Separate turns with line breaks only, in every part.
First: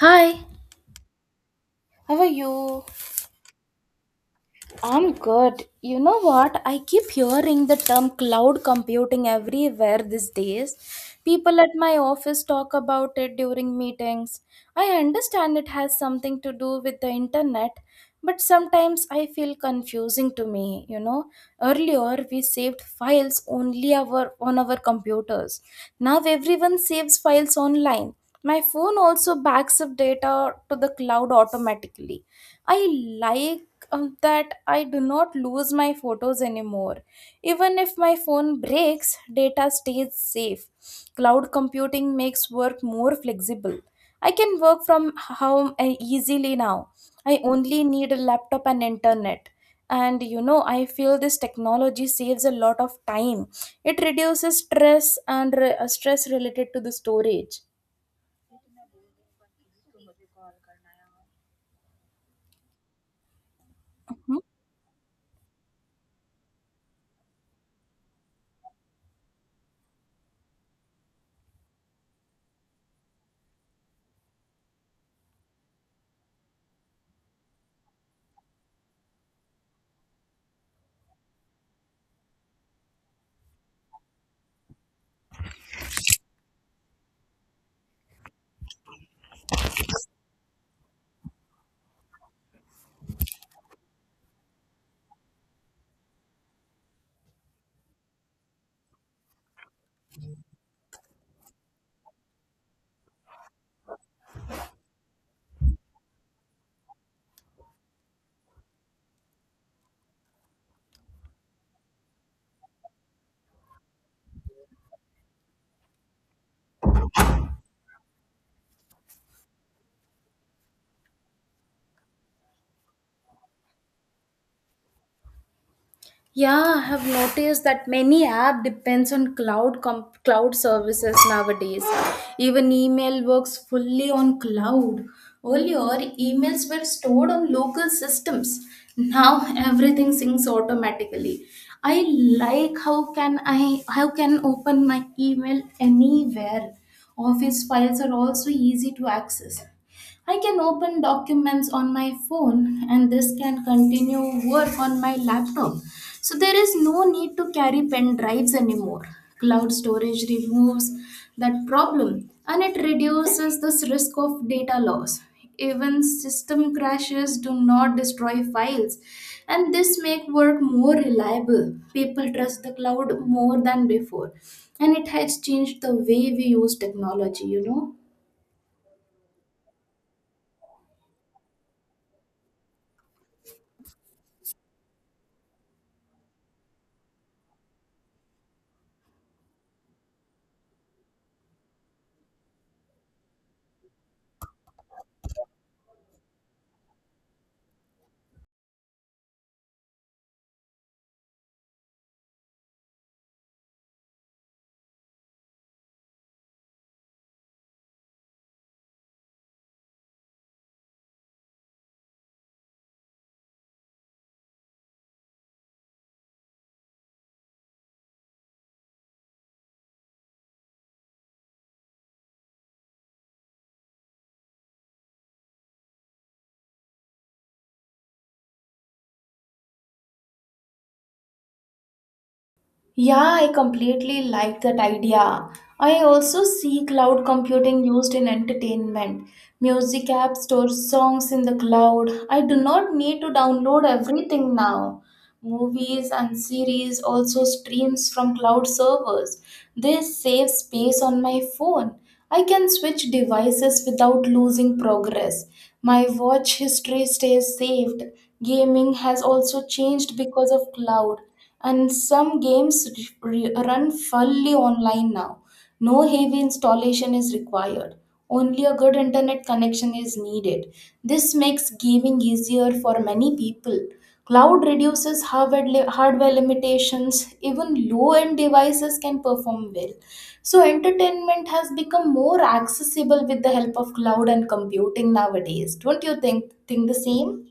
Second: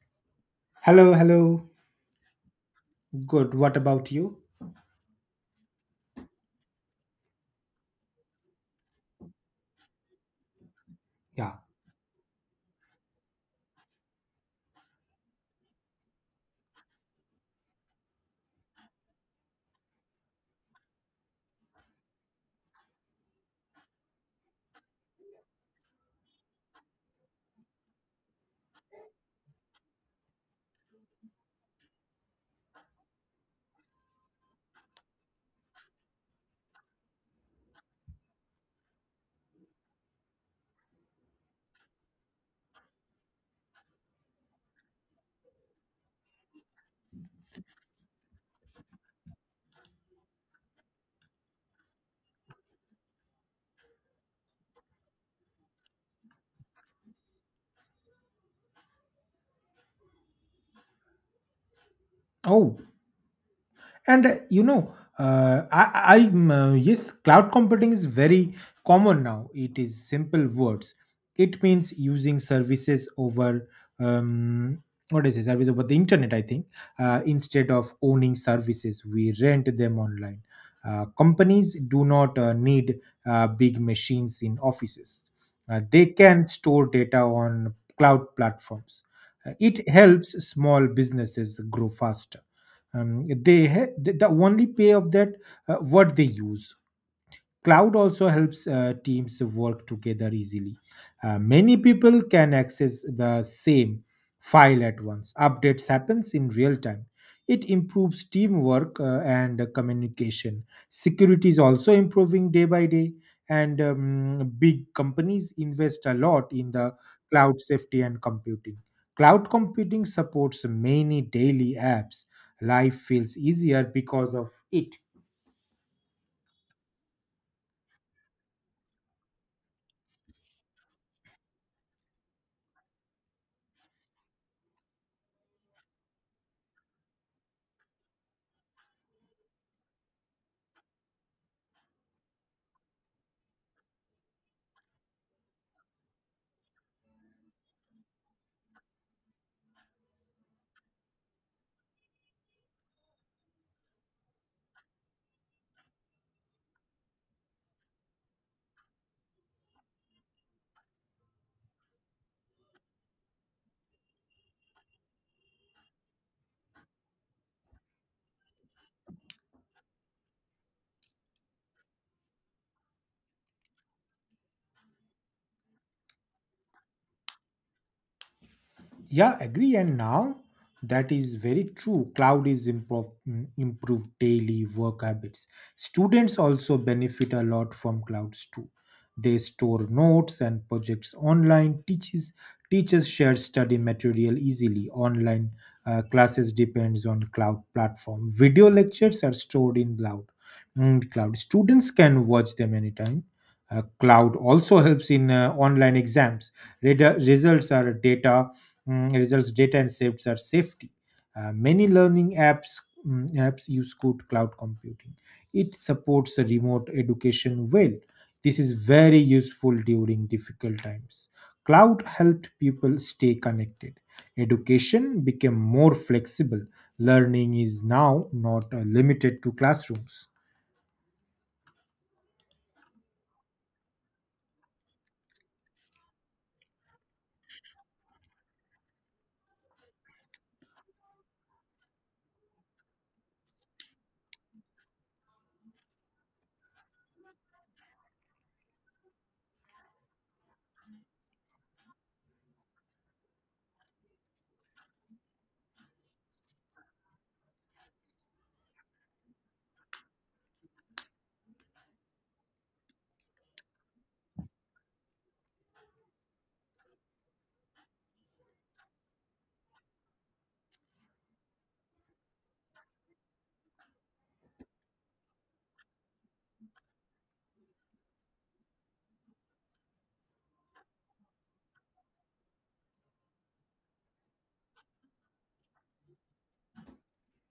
Hi,
Hello, hello.
how are you?
Good. What about you?
I'm good. You know what? I keep hearing the term cloud computing everywhere these days.
Yeah.
People at my office talk about it during meetings. I understand it has something to do with the internet, but sometimes I feel confusing to me, you know. Earlier we saved files only our on our computers. Now everyone saves files online. My phone also backs up data to the cloud automatically. I like that I do not lose my photos anymore. Even if my phone breaks, data stays safe. Cloud computing makes work more flexible. I can work from home easily now. I only need a laptop and internet. And you know, I feel this technology saves a lot of time. It reduces stress and stress related to the storage.
Oh, and
Mm-hmm.
I am, yes, cloud computing is very common now. It is simple words. It means using services over, um, what is it, service over the internet, I think. Uh, instead of owning services, we rent them online. Uh, companies do not need big machines in offices. They can store data on cloud platforms. It helps small businesses grow faster, they the only pay of that, what they use. Cloud also helps teams work together easily. Many people can access the same file at once. Updates happens in real time. It improves teamwork, and communication. Security is also improving day by day, and big companies invest a lot in the cloud safety and computing. Cloud computing supports many daily apps. Life feels easier because of it.
Yeah, I have noticed that many app depends on cloud services nowadays. Even email works fully on cloud. Earlier, emails were stored on local systems. Now everything syncs automatically. I like how can open my email anywhere. Office files are also easy to access. I can open documents on my phone and this can continue work on my laptop. So there is no need to carry pen drives anymore. Cloud storage removes that problem and it reduces this risk of data loss. Even system crashes do not destroy files and this make work more reliable. People trust the cloud more than before and it has changed the way we use technology, you know.
Yeah, agree. And now that is very true. Cloud is improved daily work habits. Students also benefit a lot from clouds too. They store notes and projects online. Teaches teachers share study material easily. Online classes depends on cloud platform. Video lectures are stored in cloud. Cloud students can watch them anytime. Cloud also helps in online exams. Results are data, results data and safes are safety. Many learning apps, use good cloud computing. It supports the remote education well. This is very useful during difficult times. Cloud helped people stay connected. Education became more flexible. Learning is now not limited to classrooms.
Yeah, I completely like that idea. I also see cloud computing used in entertainment. Music apps store songs in the cloud. I do not need to download everything now. Movies and series also streams from cloud servers. They save space on my phone. I can switch devices without losing progress. My watch history stays saved. Gaming has also changed because of cloud, and some games run fully online now. No heavy installation is required. Only a good internet connection is needed. This makes gaming easier for many people. Cloud reduces hardware limitations. Even low end devices can perform well. So, entertainment has become more accessible with the help of cloud and computing nowadays. Don't you think the same?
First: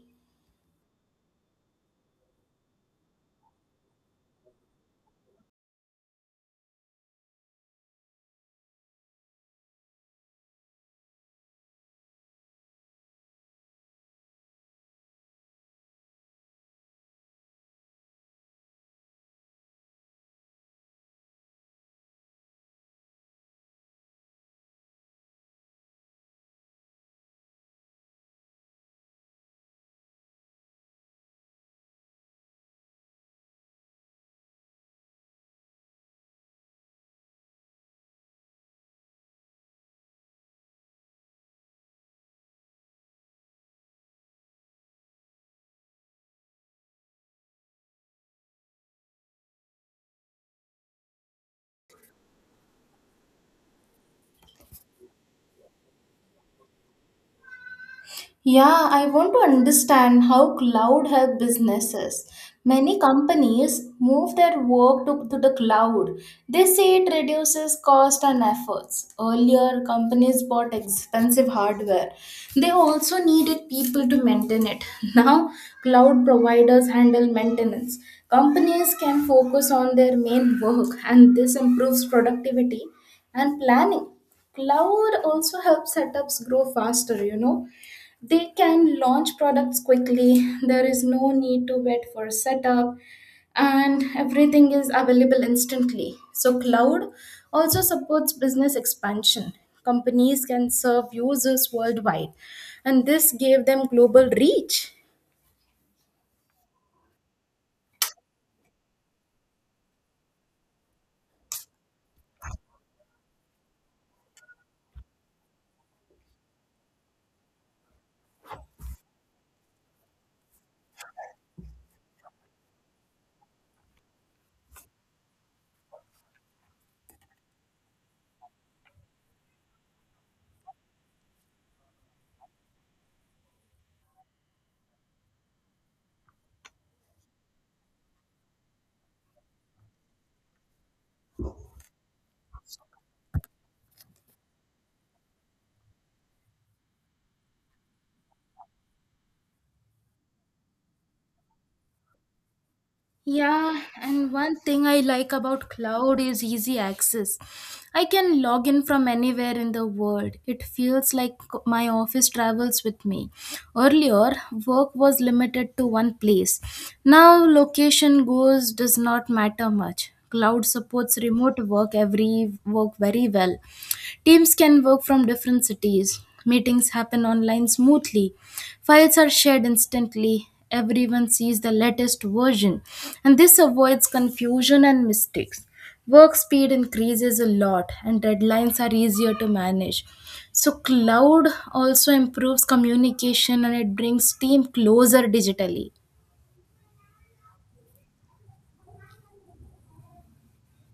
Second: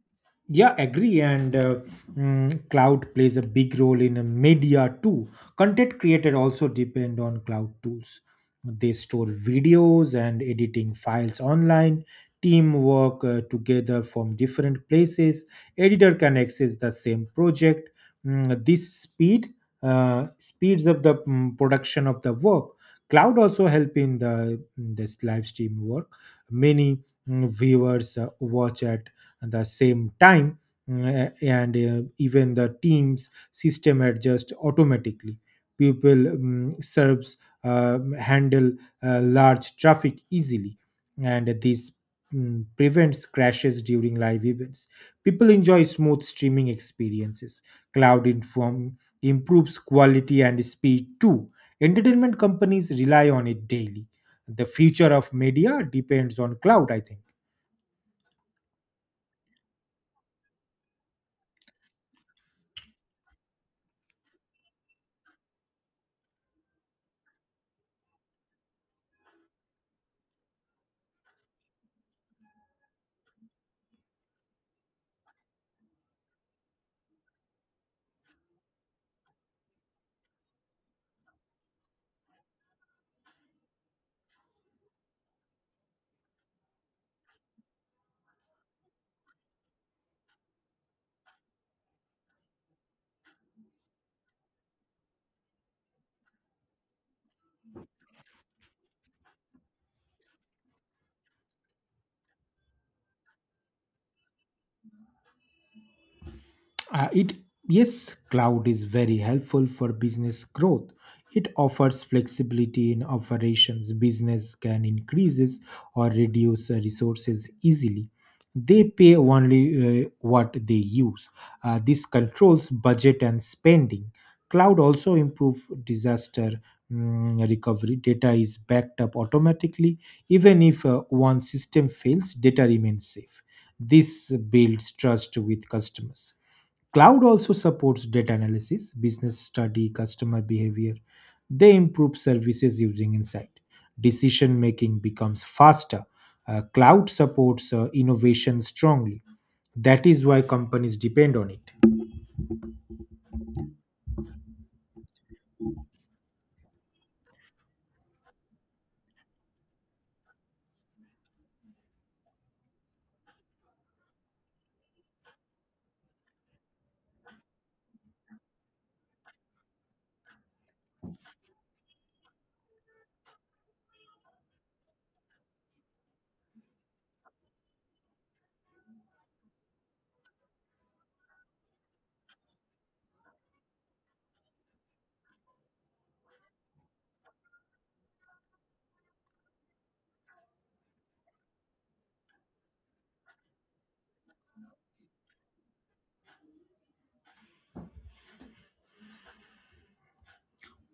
Yeah, agree. And cloud plays a big role in media too. Content creator also depend on cloud tools. They store videos and editing files online. Teamwork together from different places. Editor can access the same project. This speeds up the production of the work. Cloud also help in this live stream work. Many, viewers watch at the same time, and even the teams system adjusts automatically. People, serves handle large traffic easily, and this prevents crashes during live events. People enjoy smooth streaming experiences. Cloud inform improves quality and speed too. Entertainment companies rely on it daily. The future of media depends on cloud, I think.
Yeah, I want to understand how cloud help businesses. Many companies move their work to the cloud. They say it reduces cost and efforts. Earlier, companies bought expensive hardware. They also needed people to maintain it. Now, cloud providers handle maintenance. Companies can focus on their main work, and this improves productivity and planning. Cloud also helps setups grow faster, you know, they can launch products quickly, there is no need to wait for setup, and everything is available instantly. So, cloud also supports business expansion. Companies can serve users worldwide, and this gave them global reach.
It Yes, cloud is very helpful for business growth. It offers flexibility in operations. Business can increases or reduce resources easily. They pay only what they use. This controls budget and spending. Cloud also improves disaster recovery. Data is backed up automatically. Even if one system fails, data remains safe. This builds trust with customers. Cloud also supports data analysis, business study, customer behavior. They improve services using insight. Decision making becomes faster. Cloud supports innovation strongly. That is why companies depend on it.
Yeah, and one thing I like about cloud is easy access. I can log in from anywhere in the world. It feels like my office travels with me. Earlier, work was limited to one place. Now, location goes does not matter much. Cloud supports remote work every work very well. Teams can work from different cities. Meetings happen online smoothly. Files are shared instantly. Everyone sees the latest version. And this avoids confusion and mistakes. Work speed increases a lot, and deadlines are easier to manage. So, cloud also improves communication and it brings team closer digitally.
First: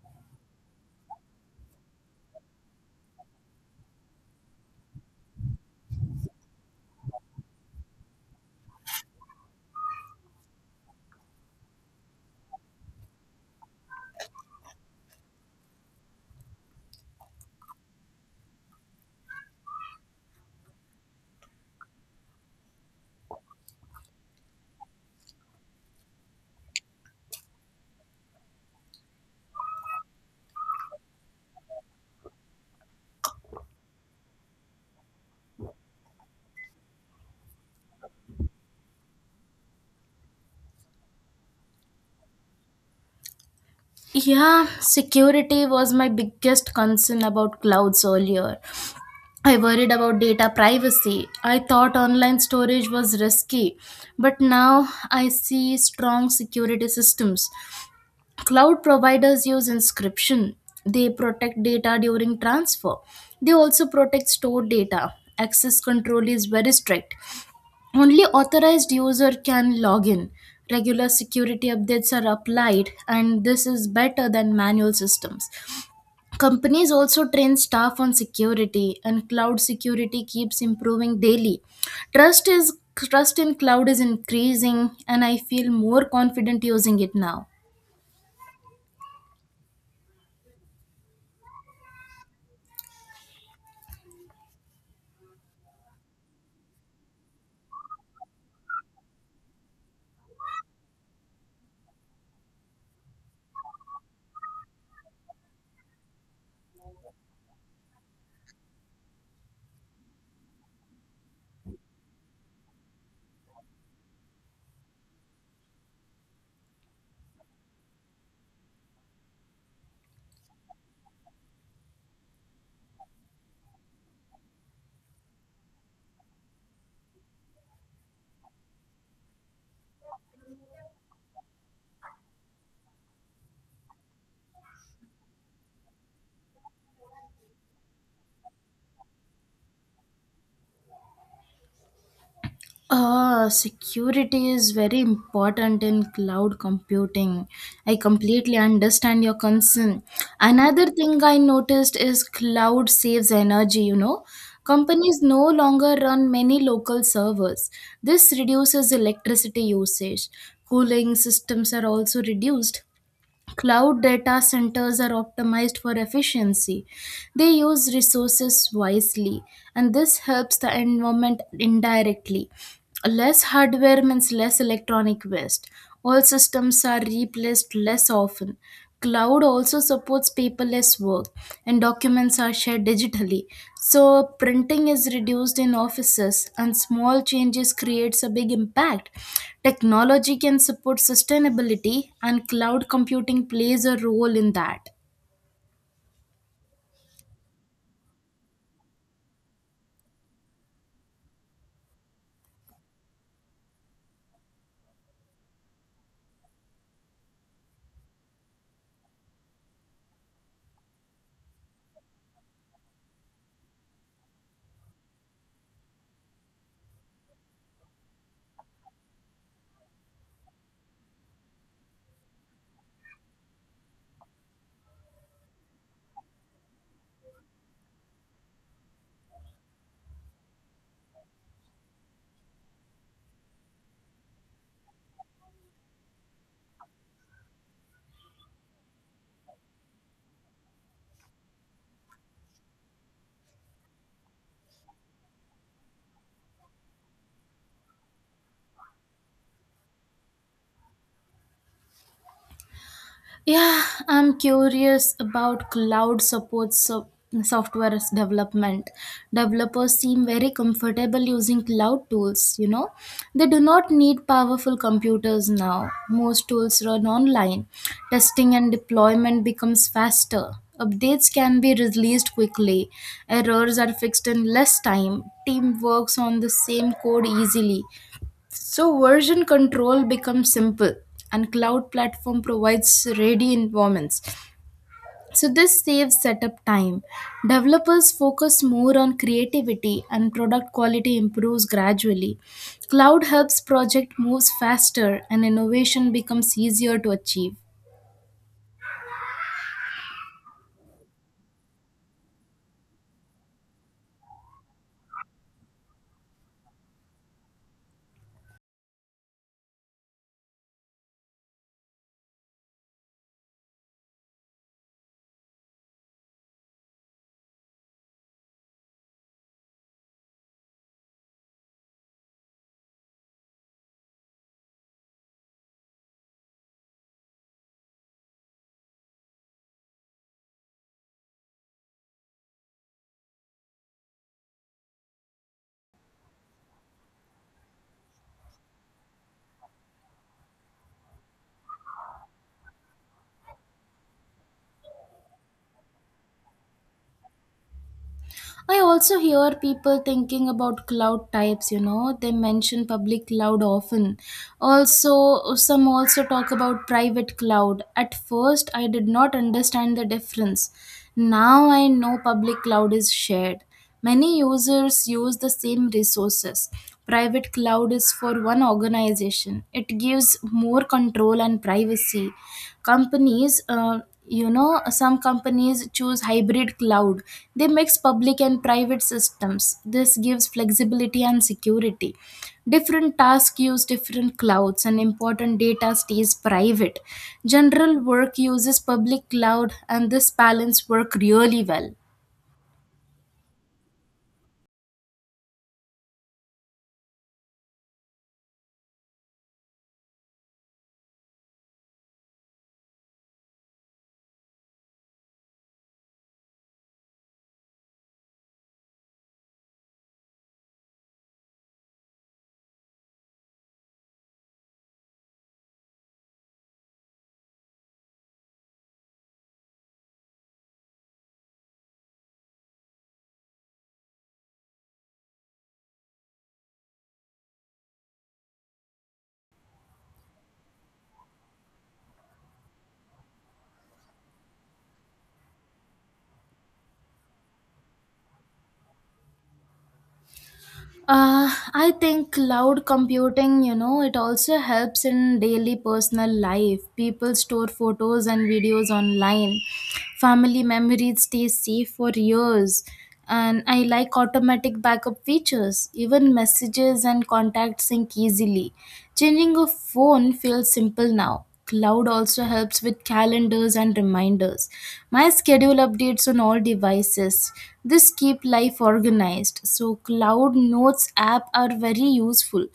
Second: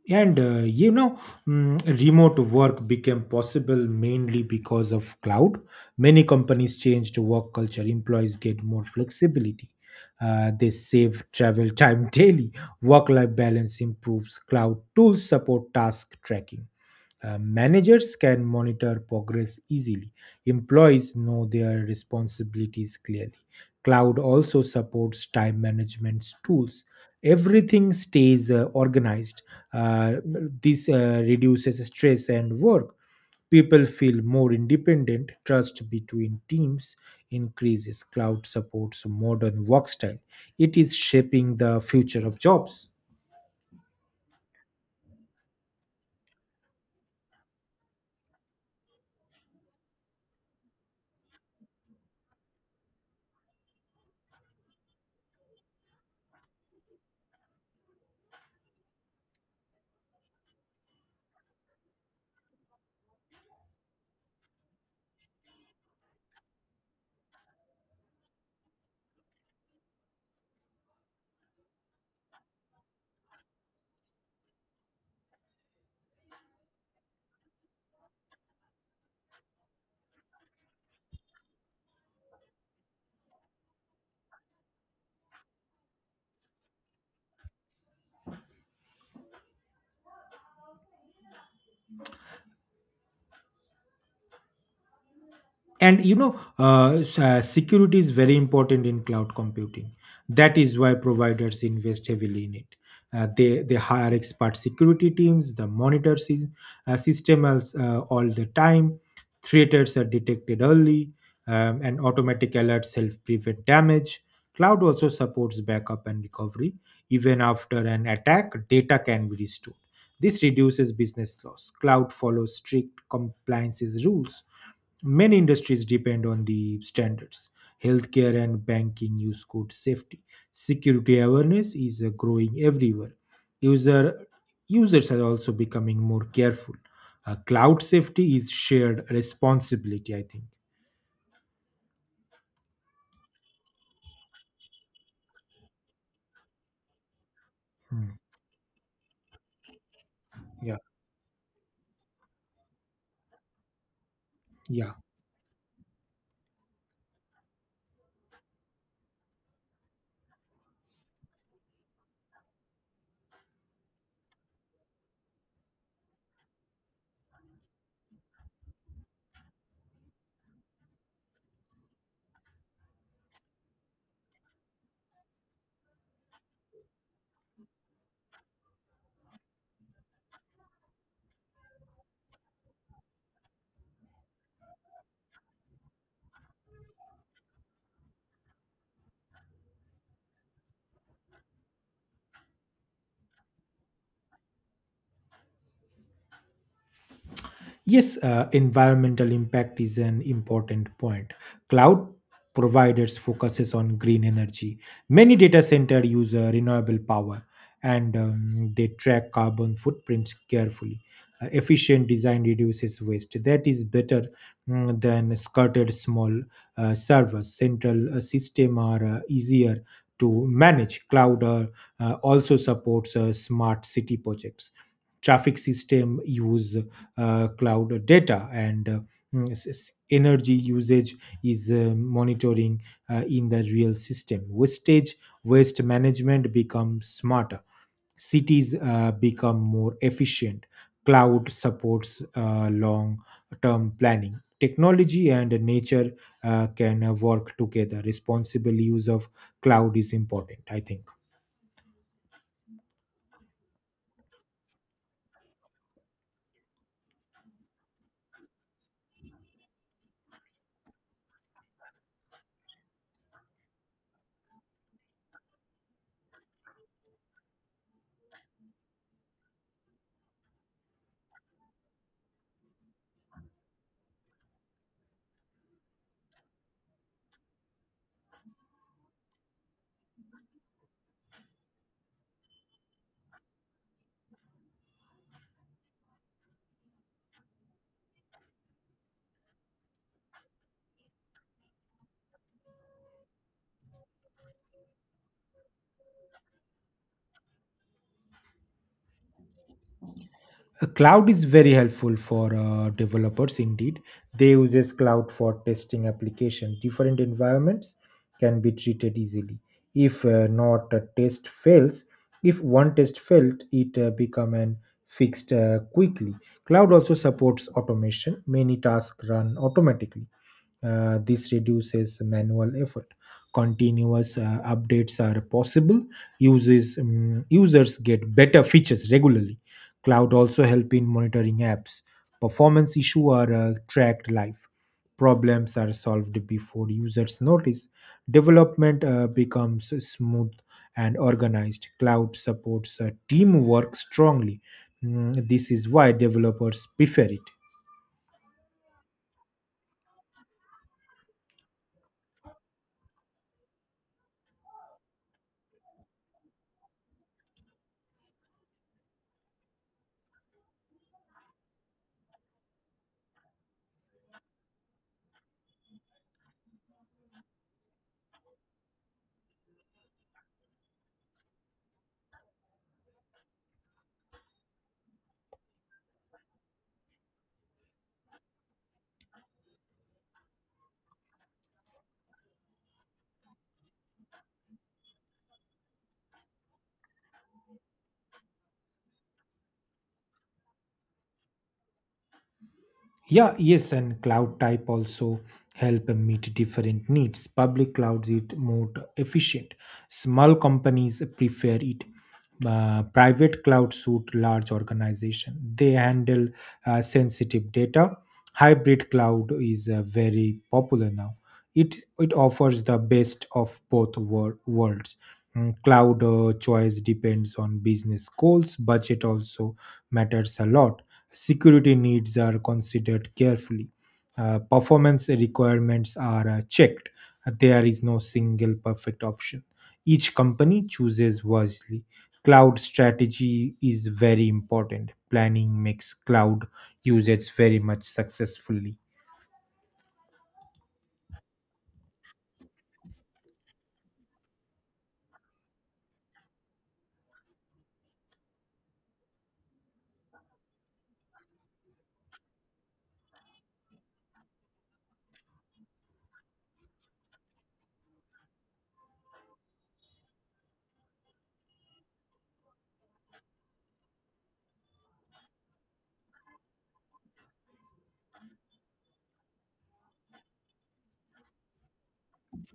And remote work became possible mainly because of cloud. Many companies changed work culture. Employees get more flexibility. They save travel time daily. Work-life balance improves. Cloud tools support task tracking. Managers can monitor progress easily. Employees know their responsibilities clearly. Cloud also supports time management tools. Everything stays organized. Uh, this reduces stress and work. People feel more independent. Trust between teams increases. Cloud supports modern work style. It is shaping the future of jobs.
Yeah, security was my biggest concern about clouds earlier. I worried about data privacy. I thought online storage was risky, but now I see strong security systems. Cloud providers use encryption. They protect data during transfer. They also protect stored data. Access control is very strict. Only authorized user can log in. Regular security updates are applied and this is better than manual systems. Companies also train staff on security, and cloud security keeps improving daily. Trust in cloud is increasing, and I feel more confident using it now.
And you know s- security is very important in cloud computing. That is why providers invest heavily in it. They hire expert security teams the monitor system all the time. Threats are detected early, and automatic alerts help prevent damage. Cloud also supports backup and recovery. Even after an attack, data can be restored. This reduces business loss. Cloud follows strict compliances rules. Many industries depend on the standards. Healthcare and banking use code safety. Security awareness is growing everywhere. User, users are also becoming more careful. Cloud safety is shared responsibility, I think.
Ah, security is very important in cloud computing. I
Hmm.
completely understand your concern.
Yeah,
Another thing I noticed is cloud saves energy, you know.
yeah.
Companies no longer run many local servers. This reduces electricity usage. Cooling systems are also reduced. Cloud data centers are optimized for efficiency. They use resources wisely, and this helps the environment indirectly. Less hardware means less electronic waste. All systems are replaced less often. Cloud also supports paperless work and documents are shared digitally. So printing is reduced in offices and small changes creates a big impact. Technology can support sustainability and cloud computing plays a role in that.
Yes, environmental impact is an important point. Cloud providers focuses on green energy. Many data center use renewable power, and they track carbon footprints carefully. Efficient design reduces waste. That is better than scattered small servers. Central system are easier to manage. Cloud also supports smart city projects. Traffic system use cloud data, and energy usage is monitoring in the real system. Wastage Waste management becomes smarter. Cities become more efficient. Cloud supports long term planning. Technology and nature can work together. Responsible use of cloud is important, I think.
Yeah, I'm curious about cloud software development. Developers seem very comfortable using cloud tools, you know. They do not need powerful computers now. Most tools run online. Testing and deployment becomes faster. Updates can be released quickly. Errors are fixed in less time. Team works on the same code easily. So version control becomes simple and cloud platform provides ready environments. So this saves setup time. Developers focus more on creativity and product quality improves gradually. Cloud helps project moves faster and innovation becomes easier to achieve.
A cloud is very helpful for developers indeed. They uses cloud for testing application. Different environments can be treated easily. If not a test fails. If one test failed, it become an fixed quickly. Cloud also supports automation. Many tasks run automatically. Uh, this reduces manual effort. Continuous updates are possible. Uses Users get better features regularly. Cloud also help in monitoring apps. Performance issue are tracked live. Problems are solved before users notice. Development becomes smooth and organized. Cloud supports teamwork strongly. This is why developers prefer it.
I also hear people thinking about cloud types, you know, they mention public cloud often. Also, some also talk about private cloud. At first, I did not understand the difference. Now I know public cloud is shared. Many users use the same resources. Private cloud is for one organization. It gives more control and privacy. Companies, uh, you know, some companies choose hybrid cloud. They mix public and private systems. This gives flexibility and security. Different tasks use different clouds, and important data stays private. General work uses public cloud, and this balance work really well.
Yeah, yes, and cloud type also help meet different needs. Public clouds it more efficient. Small companies prefer it. Private cloud suit large organization. They handle sensitive data. Hybrid cloud is very popular now. It offers the best of both worlds. Cloud choice depends on business goals. Budget also matters a lot. Security needs are considered carefully. Uh, performance requirements are checked. There is no single perfect option. Each company chooses wisely. Cloud strategy is very important. Planning makes cloud usage very much successfully.
Uh, I think cloud computing, you know, it also helps in daily personal life. People store photos and videos online. Family memories stay safe for years. And I like automatic backup features. Even messages and contacts sync easily. Changing a phone feels simple now. Cloud also helps with calendars and reminders. My schedule updates on all devices. This keep life organized. So Cloud Notes app are very useful.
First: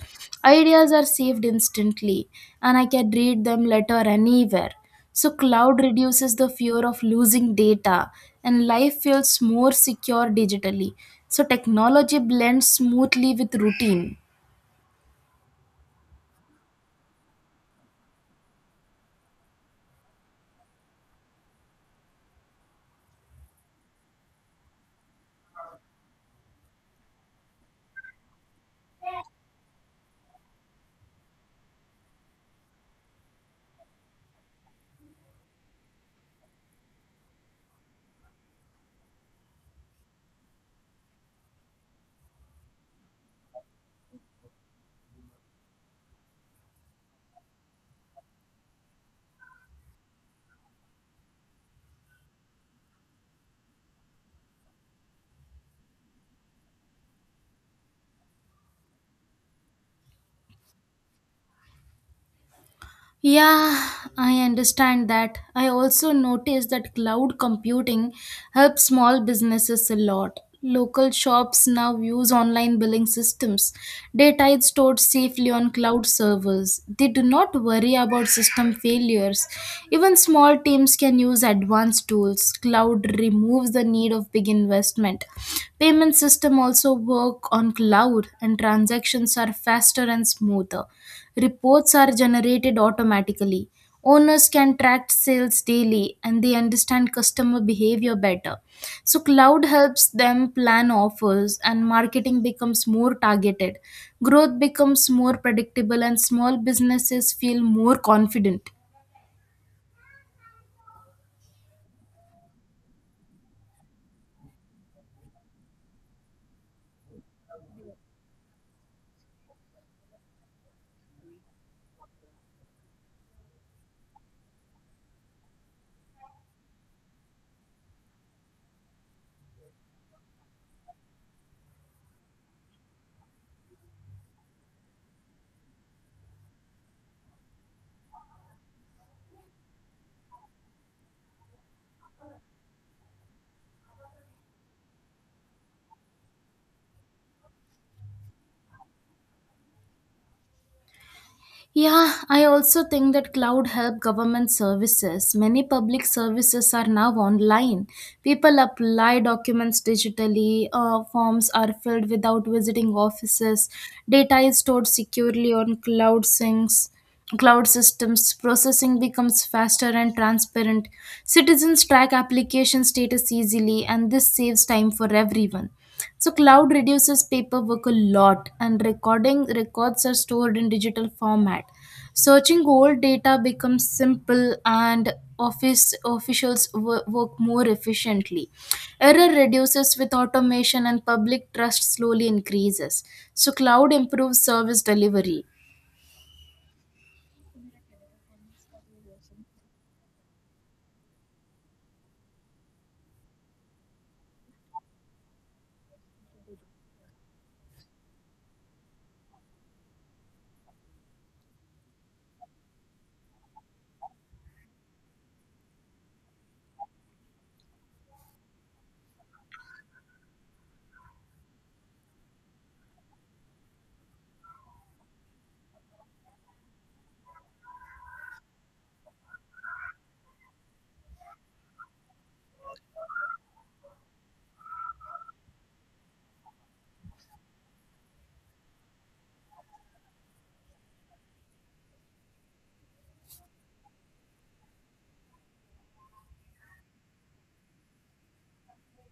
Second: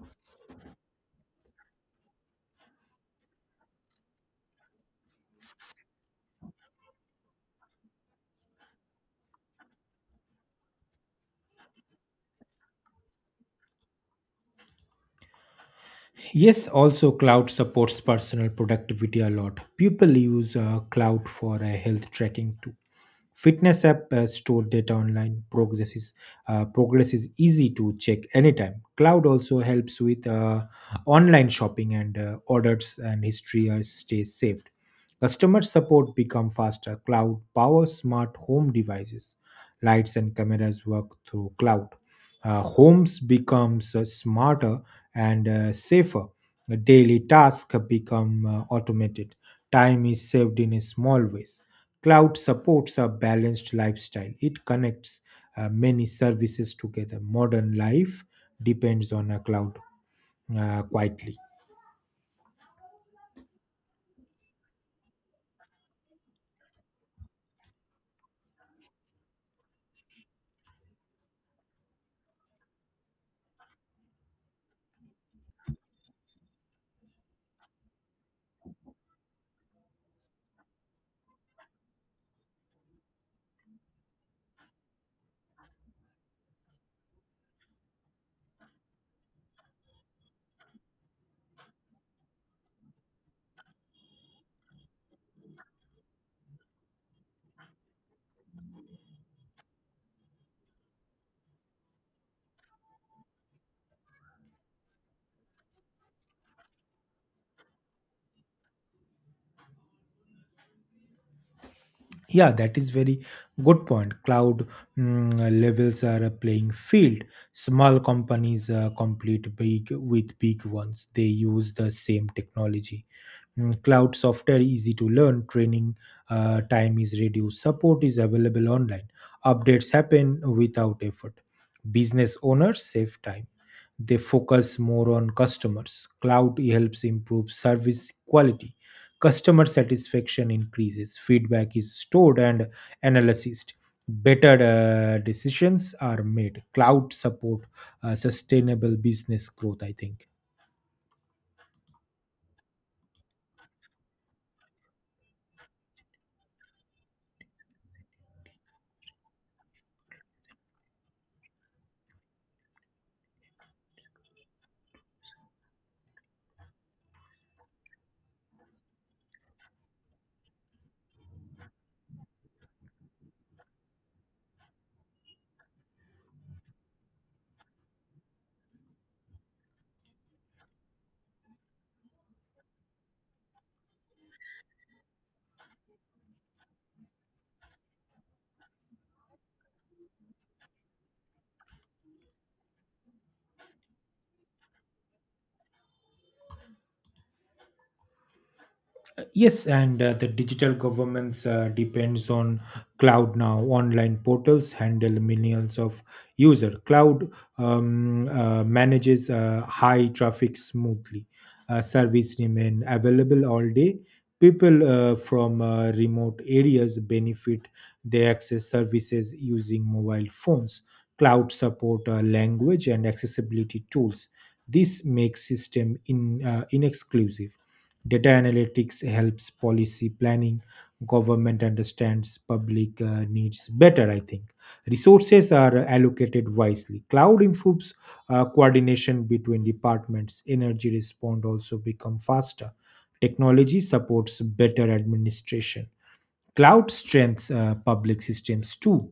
Ideas are saved instantly and I can read them later anywhere. So cloud reduces the fear of losing data and life feels more secure digitally. So technology blends smoothly with routine.
Yes, also cloud supports personal productivity a lot. People use cloud for health tracking too. Fitness app store data online. Progress is easy to check anytime. Cloud also helps with online shopping, and orders and history stays saved. Customer support become faster. Cloud powers smart home devices. Lights and cameras work through cloud. Homes becomes smarter and safer. Daily tasks become automated. Time is saved in small ways. Cloud supports a balanced lifestyle. It connects many services together. Modern life depends on a cloud quietly.
Yeah, I understand that. I also noticed that cloud computing helps small businesses a lot. Local shops now use online billing systems. Data is stored safely on cloud servers. They do not worry about system failures. Even small teams can use advanced tools. Cloud removes the need of big investment. Payment system also work on cloud and transactions are faster and smoother. Reports are generated automatically. Owners can track sales daily and they understand customer behavior better. So, cloud helps them plan offers and marketing becomes more targeted. Growth becomes more predictable and small businesses feel more confident.
Yeah, that is very good point. Cloud, levels are a playing field. Small companies compete big with big ones. They use the same technology. Cloud software easy to learn. Training time is reduced. Support is available online. Updates happen without effort. Business owners save time, they focus more on customers. Cloud helps improve service quality. Customer satisfaction increases, feedback is stored and analyzed. Better decisions are made. Cloud support sustainable business growth, I think.
Yeah, I also think that cloud help government services. Many public services are now online. People apply documents digitally, forms are filled without visiting offices, data is stored securely on cloud sinks. Cloud systems processing becomes faster and transparent. Citizens track application status easily and this saves time for everyone. So cloud reduces paperwork a lot and recording records are stored in digital format. Searching old data becomes simple and work more efficiently. Error reduces with automation and public trust slowly increases. So cloud improves service delivery.
Yes, and the digital governments depends on cloud now. Online portals handle millions of user. Cloud manages high traffic smoothly. Service remain available all day. People from remote areas benefit. They access services using mobile phones. Cloud support language and accessibility tools. This makes system in inexclusive. Data analytics helps policy planning. Government understands public needs better, I think. Resources are allocated wisely. Cloud improves coordination between departments. Energy respond also become faster. Technology supports better administration. Cloud strengthens public systems too.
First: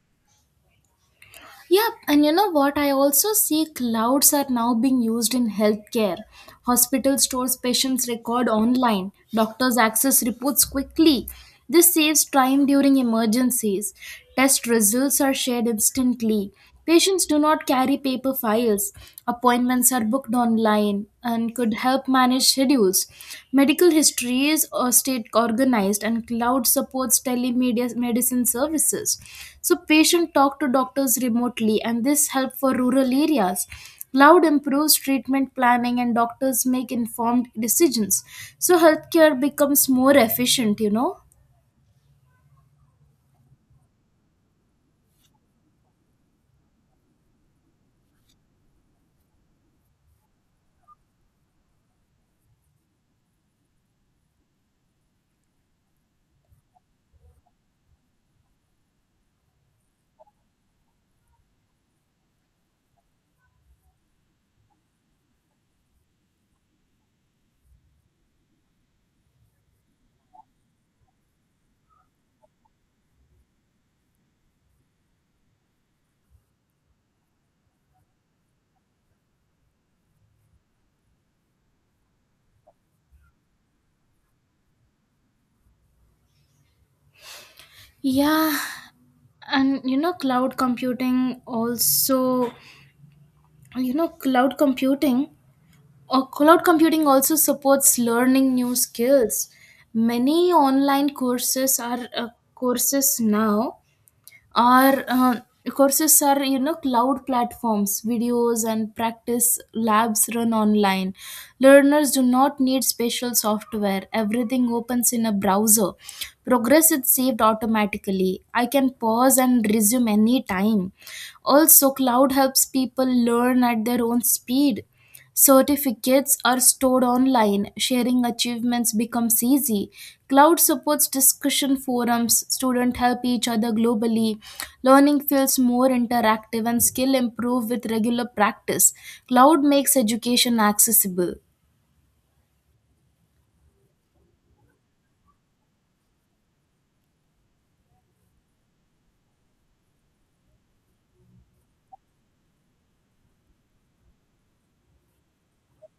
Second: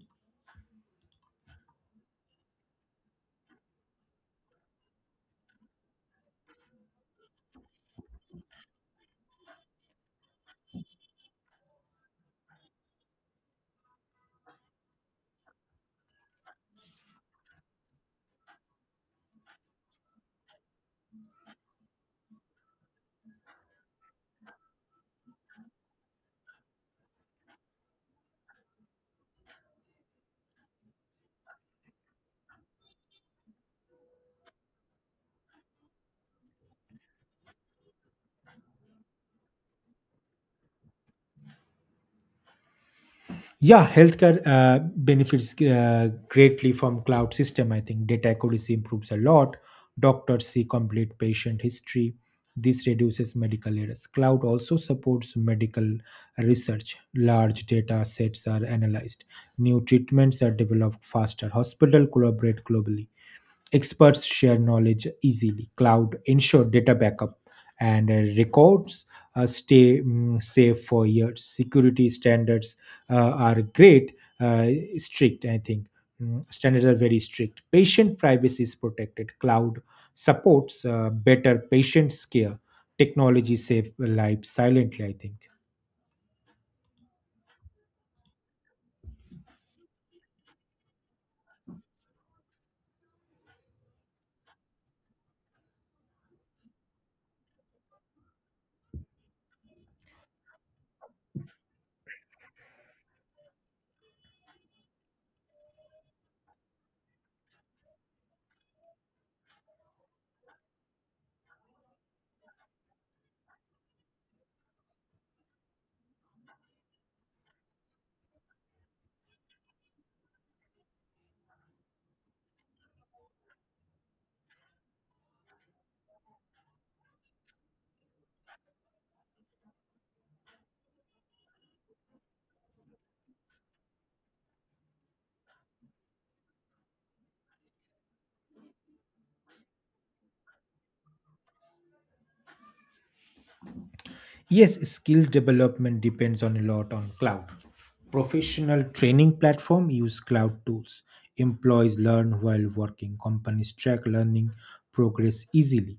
Yep, and you know what? I also see clouds are now being used in healthcare. Hospital stores patients' record online, doctors access reports quickly. This saves time during emergencies. Test results are shared instantly. Patients do not carry paper files, appointments are booked online, and could help manage schedules. Medical histories are state organized, and cloud supports telemedia medicine services. So, patient talk to doctors remotely, and this help for rural areas. Cloud improves treatment planning, and doctors make informed decisions. So, healthcare becomes more efficient, you know.
Yeah, healthcare benefits greatly from cloud system. I think data accuracy improves a lot. Doctors see complete patient history. This reduces medical errors. Cloud also supports medical research. Large data sets are analyzed. New treatments are developed faster. Hospital collaborate globally. Experts share knowledge easily. Cloud ensure data backup and records stay safe for years. Security standards are great strict, I think. Standards are very strict. Patient privacy is protected. Cloud supports better patients care. Technology save lives silently, I think.
Yeah, and you know, cloud computing or cloud computing also supports learning new skills. Many online courses are courses now our courses are, you know, cloud platforms, videos and practice labs run online. Learners do not need special software. Everything opens in a browser. Progress is saved automatically. I can pause and resume anytime. Also, cloud helps people learn at their own speed. Certificates are stored online, sharing achievements becomes easy. Cloud supports discussion forums, students help each other globally. Learning feels more interactive and skill improve with regular practice. Cloud makes education accessible.
Yes, skill development depends on a lot on cloud. Professional training platform use cloud tools. Employees learn while working. Companies track learning progress easily.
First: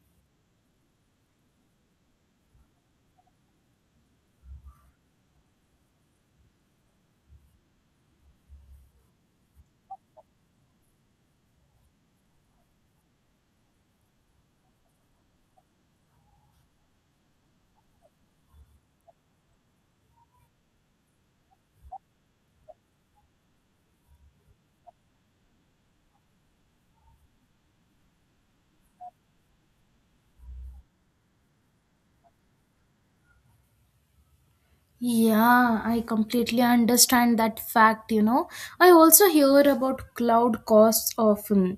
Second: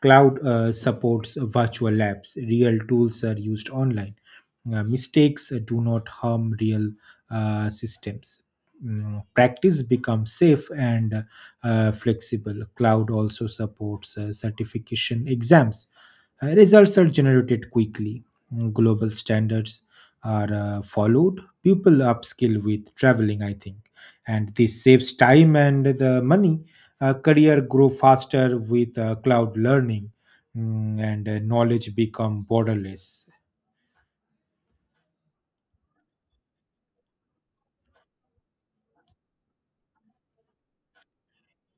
Cloud supports virtual labs. Real tools are used online. Mistakes do not harm real systems. Practice become safe and flexible. Cloud also supports certification exams. Results are generated quickly. Global standards are followed. People upskill with traveling, I think, and this saves time and the money. Career grow faster with cloud learning, and knowledge become borderless.
Yeah, I completely understand that fact, you know. I also hear about cloud costs often.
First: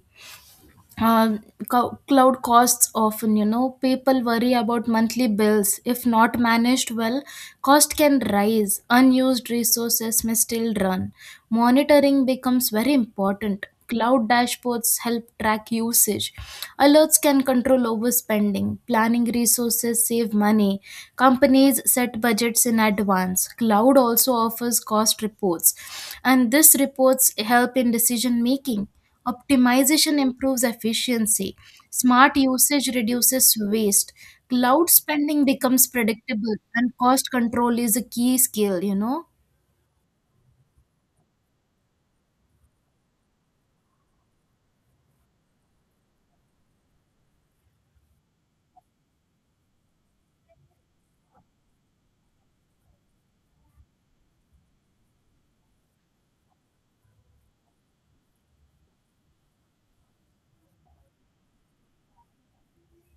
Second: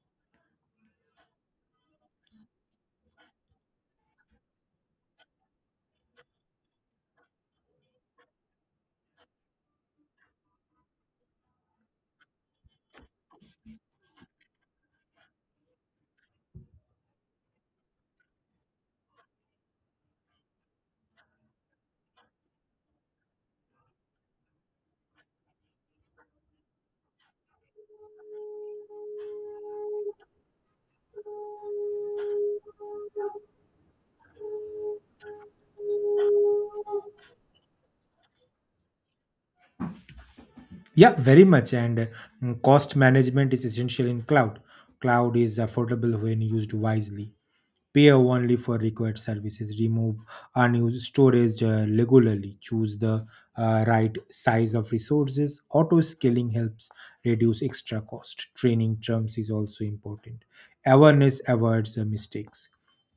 uh, cloud costs often. People worry about monthly bills if not managed well. Cost can rise. Unused resources may still run. Monitoring becomes very important. Cloud dashboards help track usage. Alerts can control overspending. Planning resources save money. Companies set budgets in advance. Cloud also offers cost reports, and these reports help in decision making. Optimization improves efficiency. Smart usage reduces waste. Cloud spending becomes predictable, and cost control is a key skill.
Yeah, very much. And cost management is essential in cloud. Cloud is affordable when used wisely. Pay only for required services, remove unused storage regularly, choose the right size of resources. Auto scaling helps reduce extra cost. Training terms is also important. Awareness avoids mistakes.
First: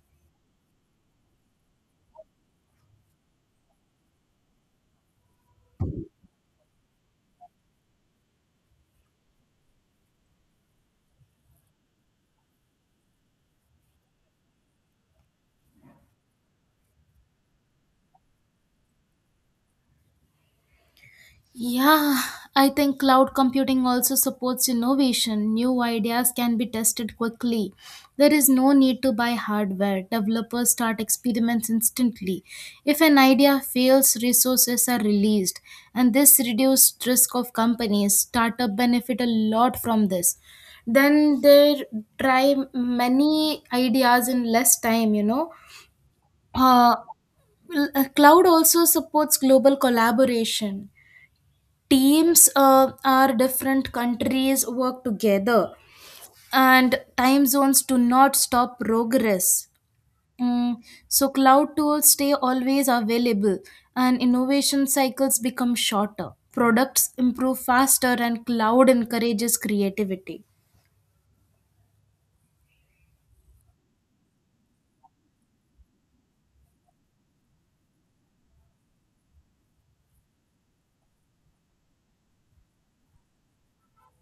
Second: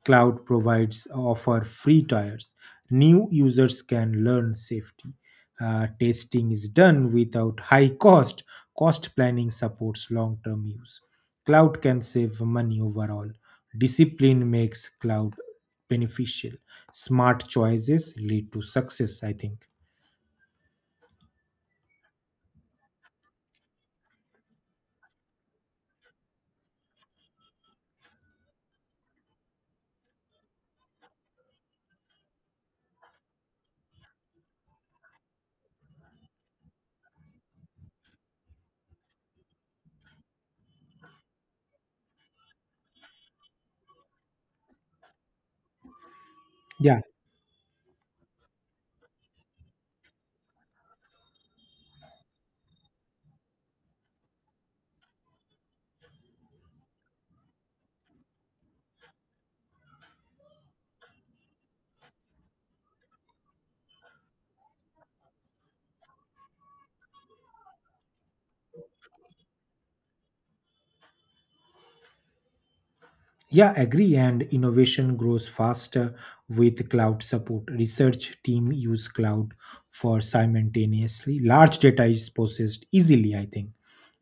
Cloud provides offer free tiers. New users can learn safety testing is done without high cost. Cost planning supports long term use. Cloud can save money overall. Discipline makes cloud beneficial. Smart choices lead to success, I think.
Yeah, I think cloud computing also supports innovation. New ideas can be tested quickly. There is no need to buy hardware. Developers start experiments instantly. If an idea fails, resources are released, and this reduced risk of companies. Startup benefit a lot from this. Then they try many ideas in less time. Uh,
Yeah.
Cloud also supports global collaboration. Teams are different countries work together, and time zones do not stop progress. Mm, so cloud tools stay always available, and innovation cycles become shorter. Products improve faster, and cloud encourages creativity.
Yeah, agree. And innovation grows faster with cloud support. Research team use cloud for simultaneously. Large data is processed easily, I think.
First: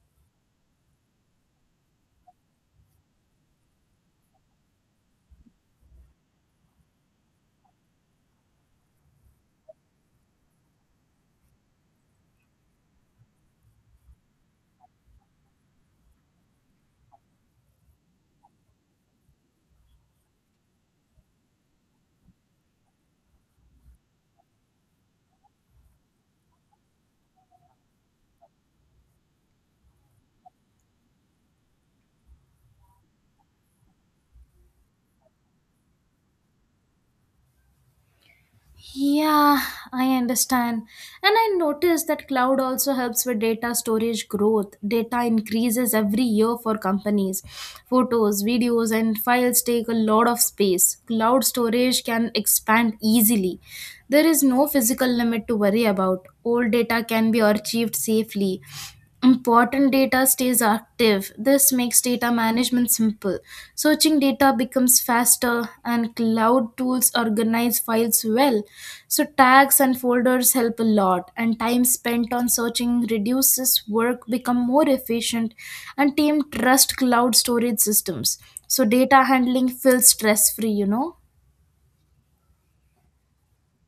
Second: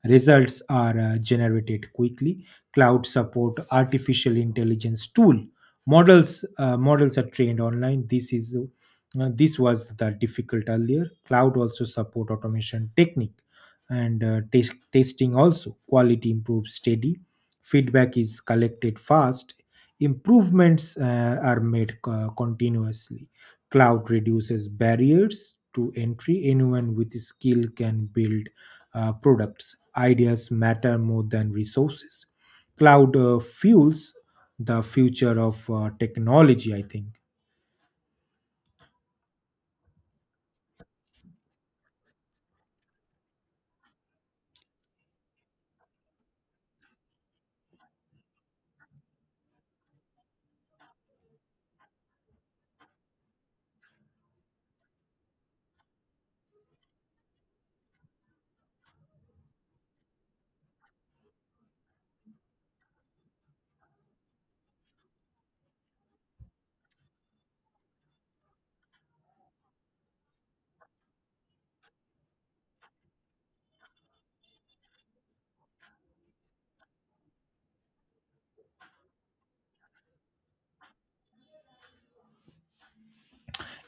Results are generated quickly. Cloud support artificial intelligence tool. Models are trained online. This was the difficult earlier. Cloud also support automation technique and testing also. Quality improves steady. Feedback is collected fast. Improvements are made continuously. Cloud reduces barriers to entry. Anyone with skill can build products. Ideas matter more than resources. Cloud fuels the future of technology, I think.
Yeah, I understand. And I noticed that cloud also helps with data storage growth. Data increases every year for companies. Photos, videos, and files take a lot of space. Cloud storage can expand easily. There is no physical limit to worry about. Old data can be archived safely. Important data stays active. This makes data management simple. Searching data becomes faster, and cloud tools organize files well. So, tags and folders help a lot, and time spent on searching reduces work, become more efficient, and team trust cloud storage systems. So, data handling feels stress free.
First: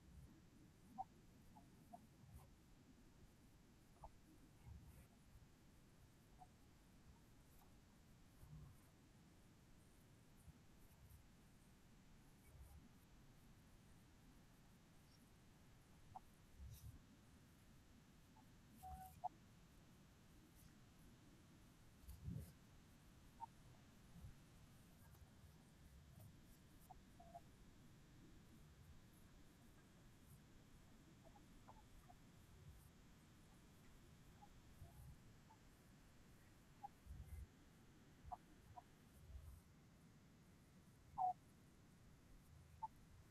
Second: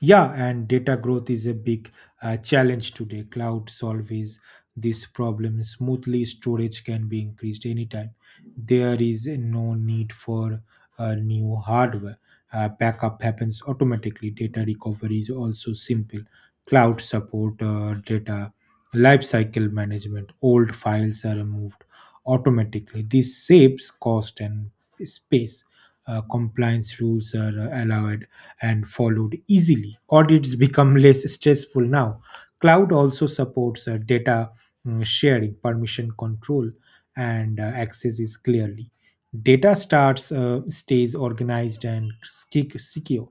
Yeah, and data growth is a big challenge today. Cloud solves this problem smoothly. Storage can be increased anytime. There is no need for new hardware. Backup happens automatically. Data recovery is also simple. Cloud support data lifecycle management. Old files are removed automatically. This saves cost and space. Compliance rules are allowed and followed easily. Audits become less stressful now. Cloud also supports data sharing, permission control, and access is clearly. Data starts stays organized and secure.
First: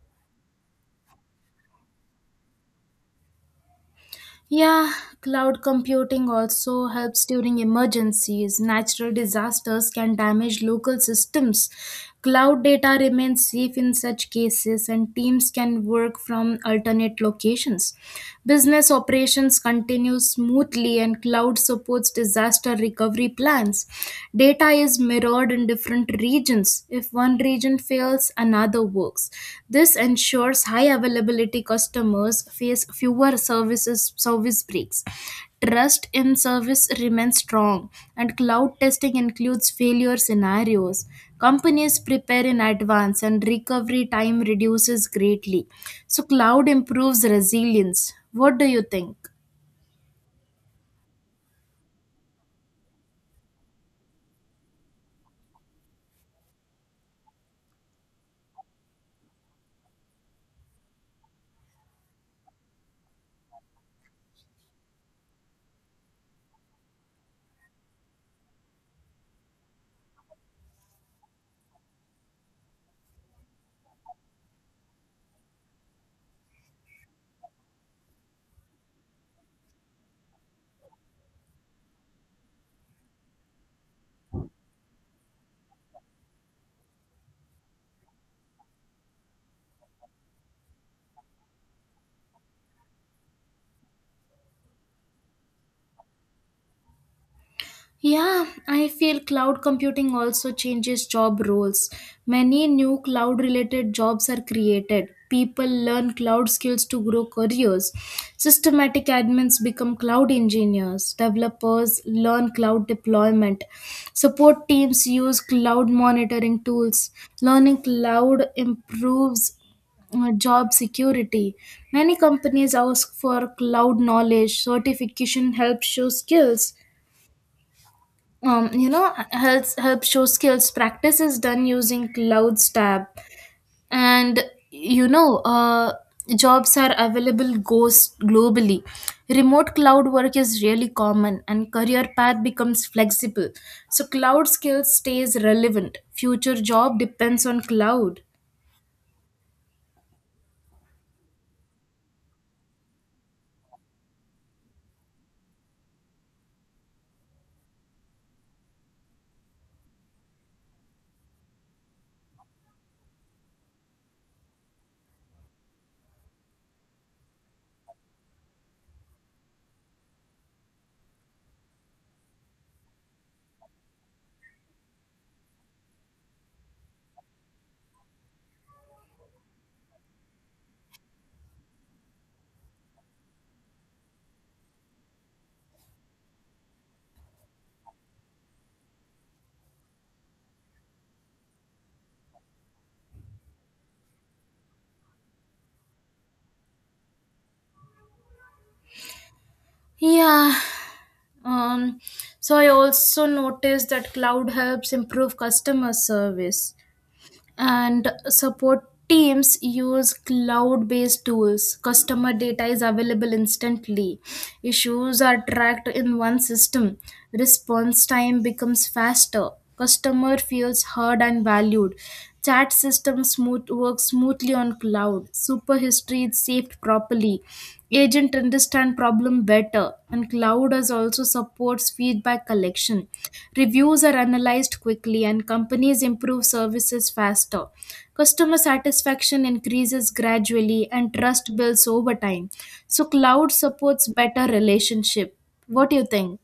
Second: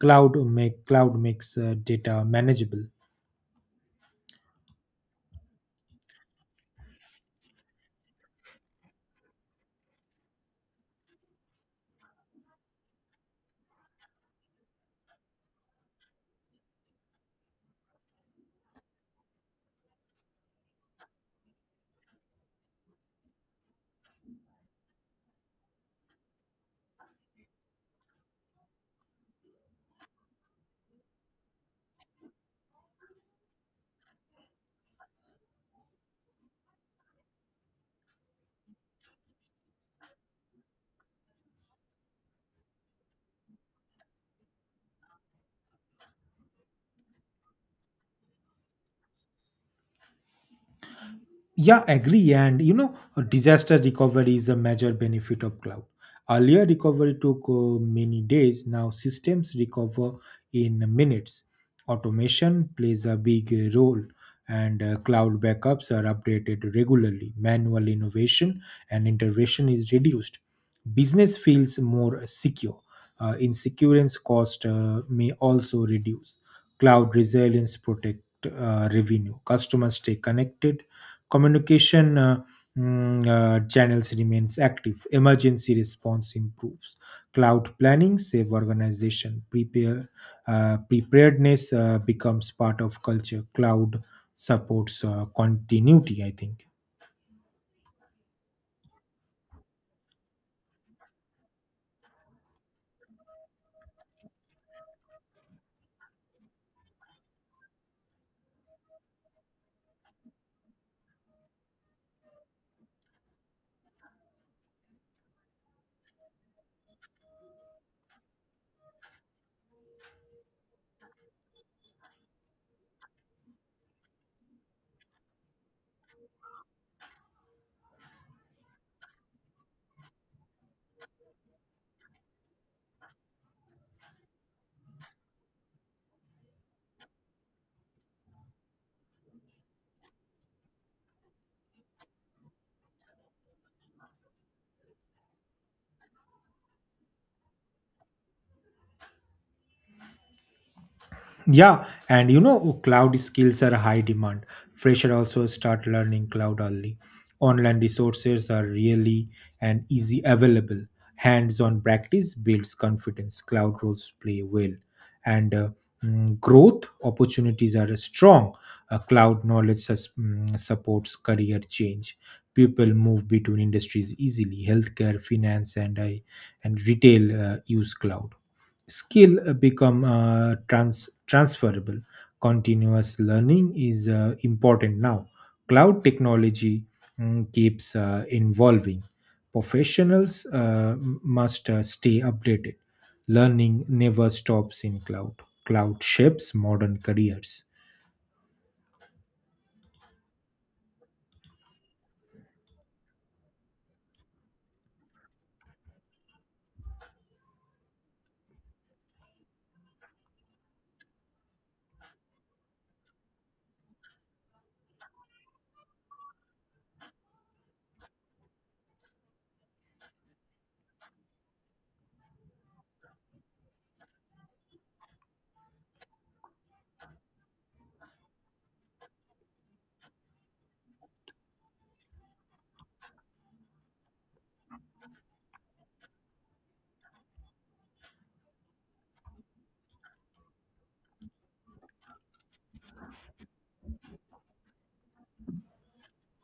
Cloud makes data manageable.
Yeah, cloud computing also helps during emergencies. Natural disasters can damage local systems. Cloud data remains safe in such cases, and teams can work from alternate locations. Business operations continue smoothly, and cloud supports disaster recovery plans. Data is mirrored in different regions. If one region fails, another works. This ensures high availability. Customers face fewer service breaks. Trust in service remains strong, and cloud testing includes failure scenarios. Companies prepare in advance, and recovery time reduces greatly. So, cloud improves resilience. What do you think?
Yeah, agree. And you know, a disaster recovery is a major benefit of cloud. Earlier, recovery took many days. Now, systems recover in minutes. Automation plays a big role, and cloud backups are updated regularly. Manual innovation and intervention is reduced. Business feels more secure. Insurance cost may also reduce. Cloud resilience protect revenue. Customers stay connected, communication channels remains active, emergency response improves, cloud planning save organization prepare preparedness becomes part of culture. Cloud supports continuity, I think.
Yeah, I feel cloud computing also changes job roles. Many new cloud related jobs are created. People learn cloud skills to grow careers. Systematic admins become cloud engineers. Developers learn cloud deployment. Support teams use cloud monitoring tools. Learning cloud improves job security. Many companies ask for cloud knowledge. Certification helps show skills. Um, you know helps help show skills. Practice is done using clouds tab, and you know uh, jobs are available goes globally. Remote cloud work is really common, and career path becomes flexible. So cloud skills stays relevant. Future job depends on cloud.
Yeah, and you know, cloud skills are high demand. Fresher also start learning cloud early. Online resources are really and easy available. Hands-on practice builds confidence. Cloud roles play well, and growth opportunities are strong. Cloud knowledge supports career change. People move between industries easily. Healthcare, finance, and I and retail use cloud skill become transferable. Continuous learning is important now. Cloud technology keeps evolving. Professionals must stay updated. Learning never stops in cloud. Cloud shapes modern careers.
Yeah, um, so I also noticed that cloud helps improve customer service, and support teams use cloud based tools. Customer data is available instantly. Issues are tracked in one system. Response time becomes faster. Customer feels heard and valued. Chat system smooth works smoothly on cloud. Super history is saved properly. Agent understand problem better, and cloud as also supports feedback collection. Reviews are analyzed quickly, and companies improve services faster. Customer satisfaction increases gradually, and trust builds over time. So cloud supports better relationship. What do you think?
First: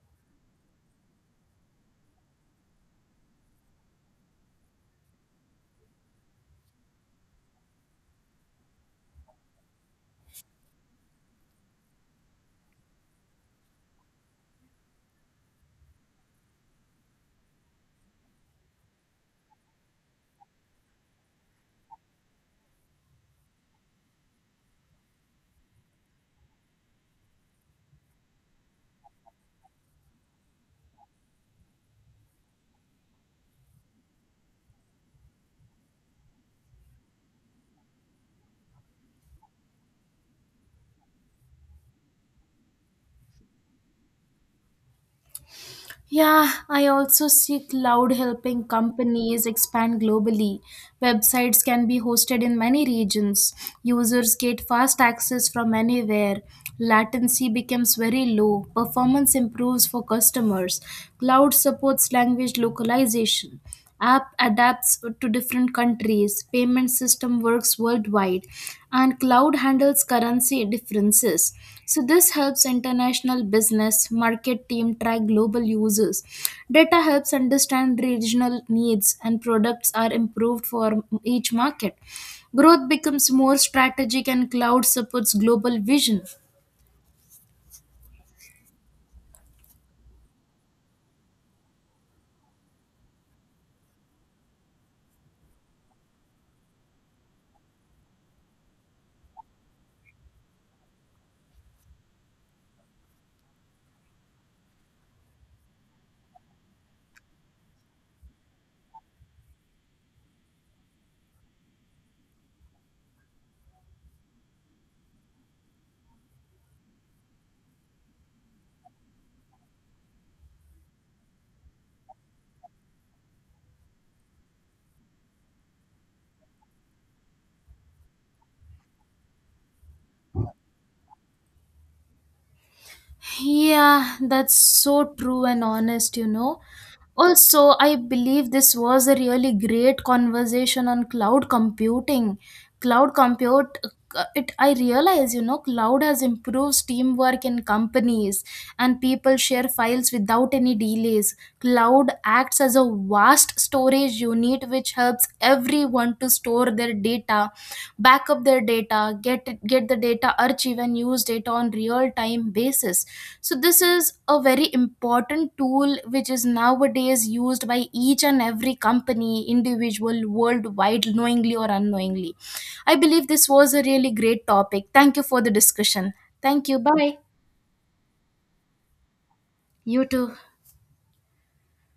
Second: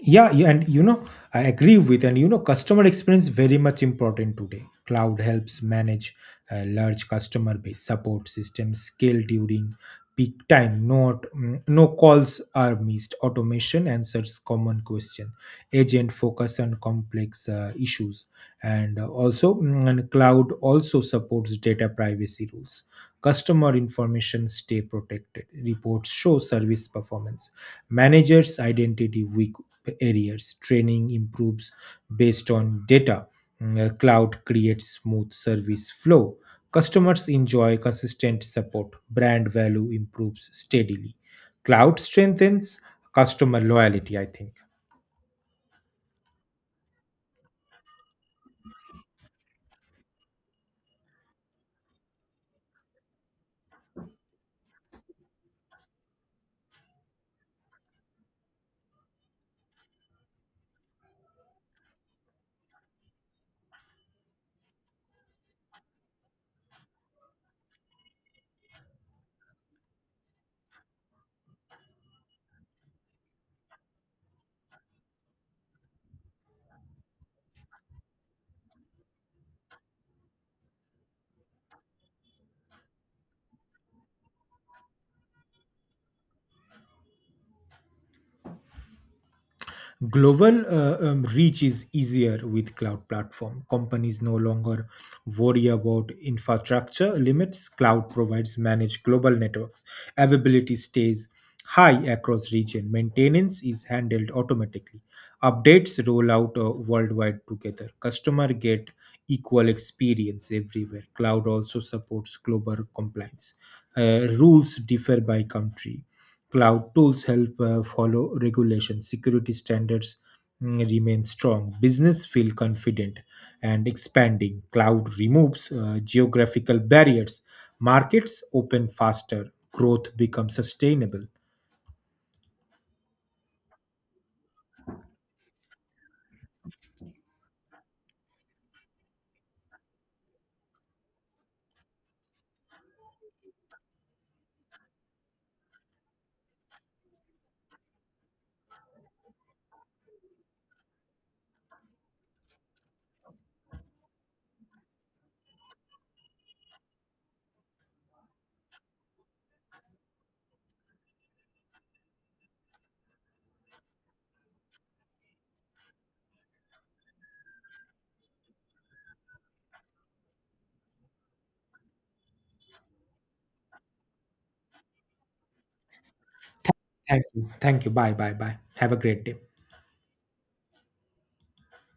Yeah, and you know, I agree with, and you know, customer experience very much important today. Cloud helps manage a large customer base, support system scale during peak time, not no calls are missed, automation answers common question, agent focus on complex issues, and and cloud also supports data privacy rules. Customer information stay protected, reports show service performance. Managers identity weak areas. Training improves based on data. Cloud creates smooth service flow. Customers enjoy consistent support. Brand value improves steadily. Cloud strengthens customer loyalty, I think.
Yeah, I also see cloud helping companies expand globally. Websites can be hosted in many regions. Users get fast access from anywhere. Latency becomes very low. Performance improves for customers. Cloud supports language localization. App adapts to different countries. Payment system works worldwide, and cloud handles currency differences. So this helps international business. Market team track global users. Data helps understand regional needs, and products are improved for each market. Growth becomes more strategic, and cloud supports global vision.
Global reach is easier with cloud platform. Companies no longer worry about infrastructure limits. Cloud provides managed global networks. Availability stays high across region. Maintenance is handled automatically. Updates roll out worldwide together. Customer get equal experience everywhere. Cloud also supports global compliance. Rules differ by country. Cloud tools help follow regulations. Security standards remain strong. Business feel confident and expanding. Cloud removes geographical barriers. Markets open faster. Growth becomes sustainable.
Yeah, that's so true and honest. Also, I believe this was a really great conversation on cloud computing. Cloud compute it I realize, cloud has improved teamwork in companies, and people share files without any delays. Cloud acts as a vast storage unit which helps everyone to store their data, backup their data, get the data archive and use it on real time basis. So this is a very important tool which is nowadays used by each and every company individual worldwide knowingly or unknowingly. I believe this was a really great topic. Thank you for the discussion. Thank you. Bye.
Thank you. Thank you. Bye. Bye. Bye. Have a great day.
You too.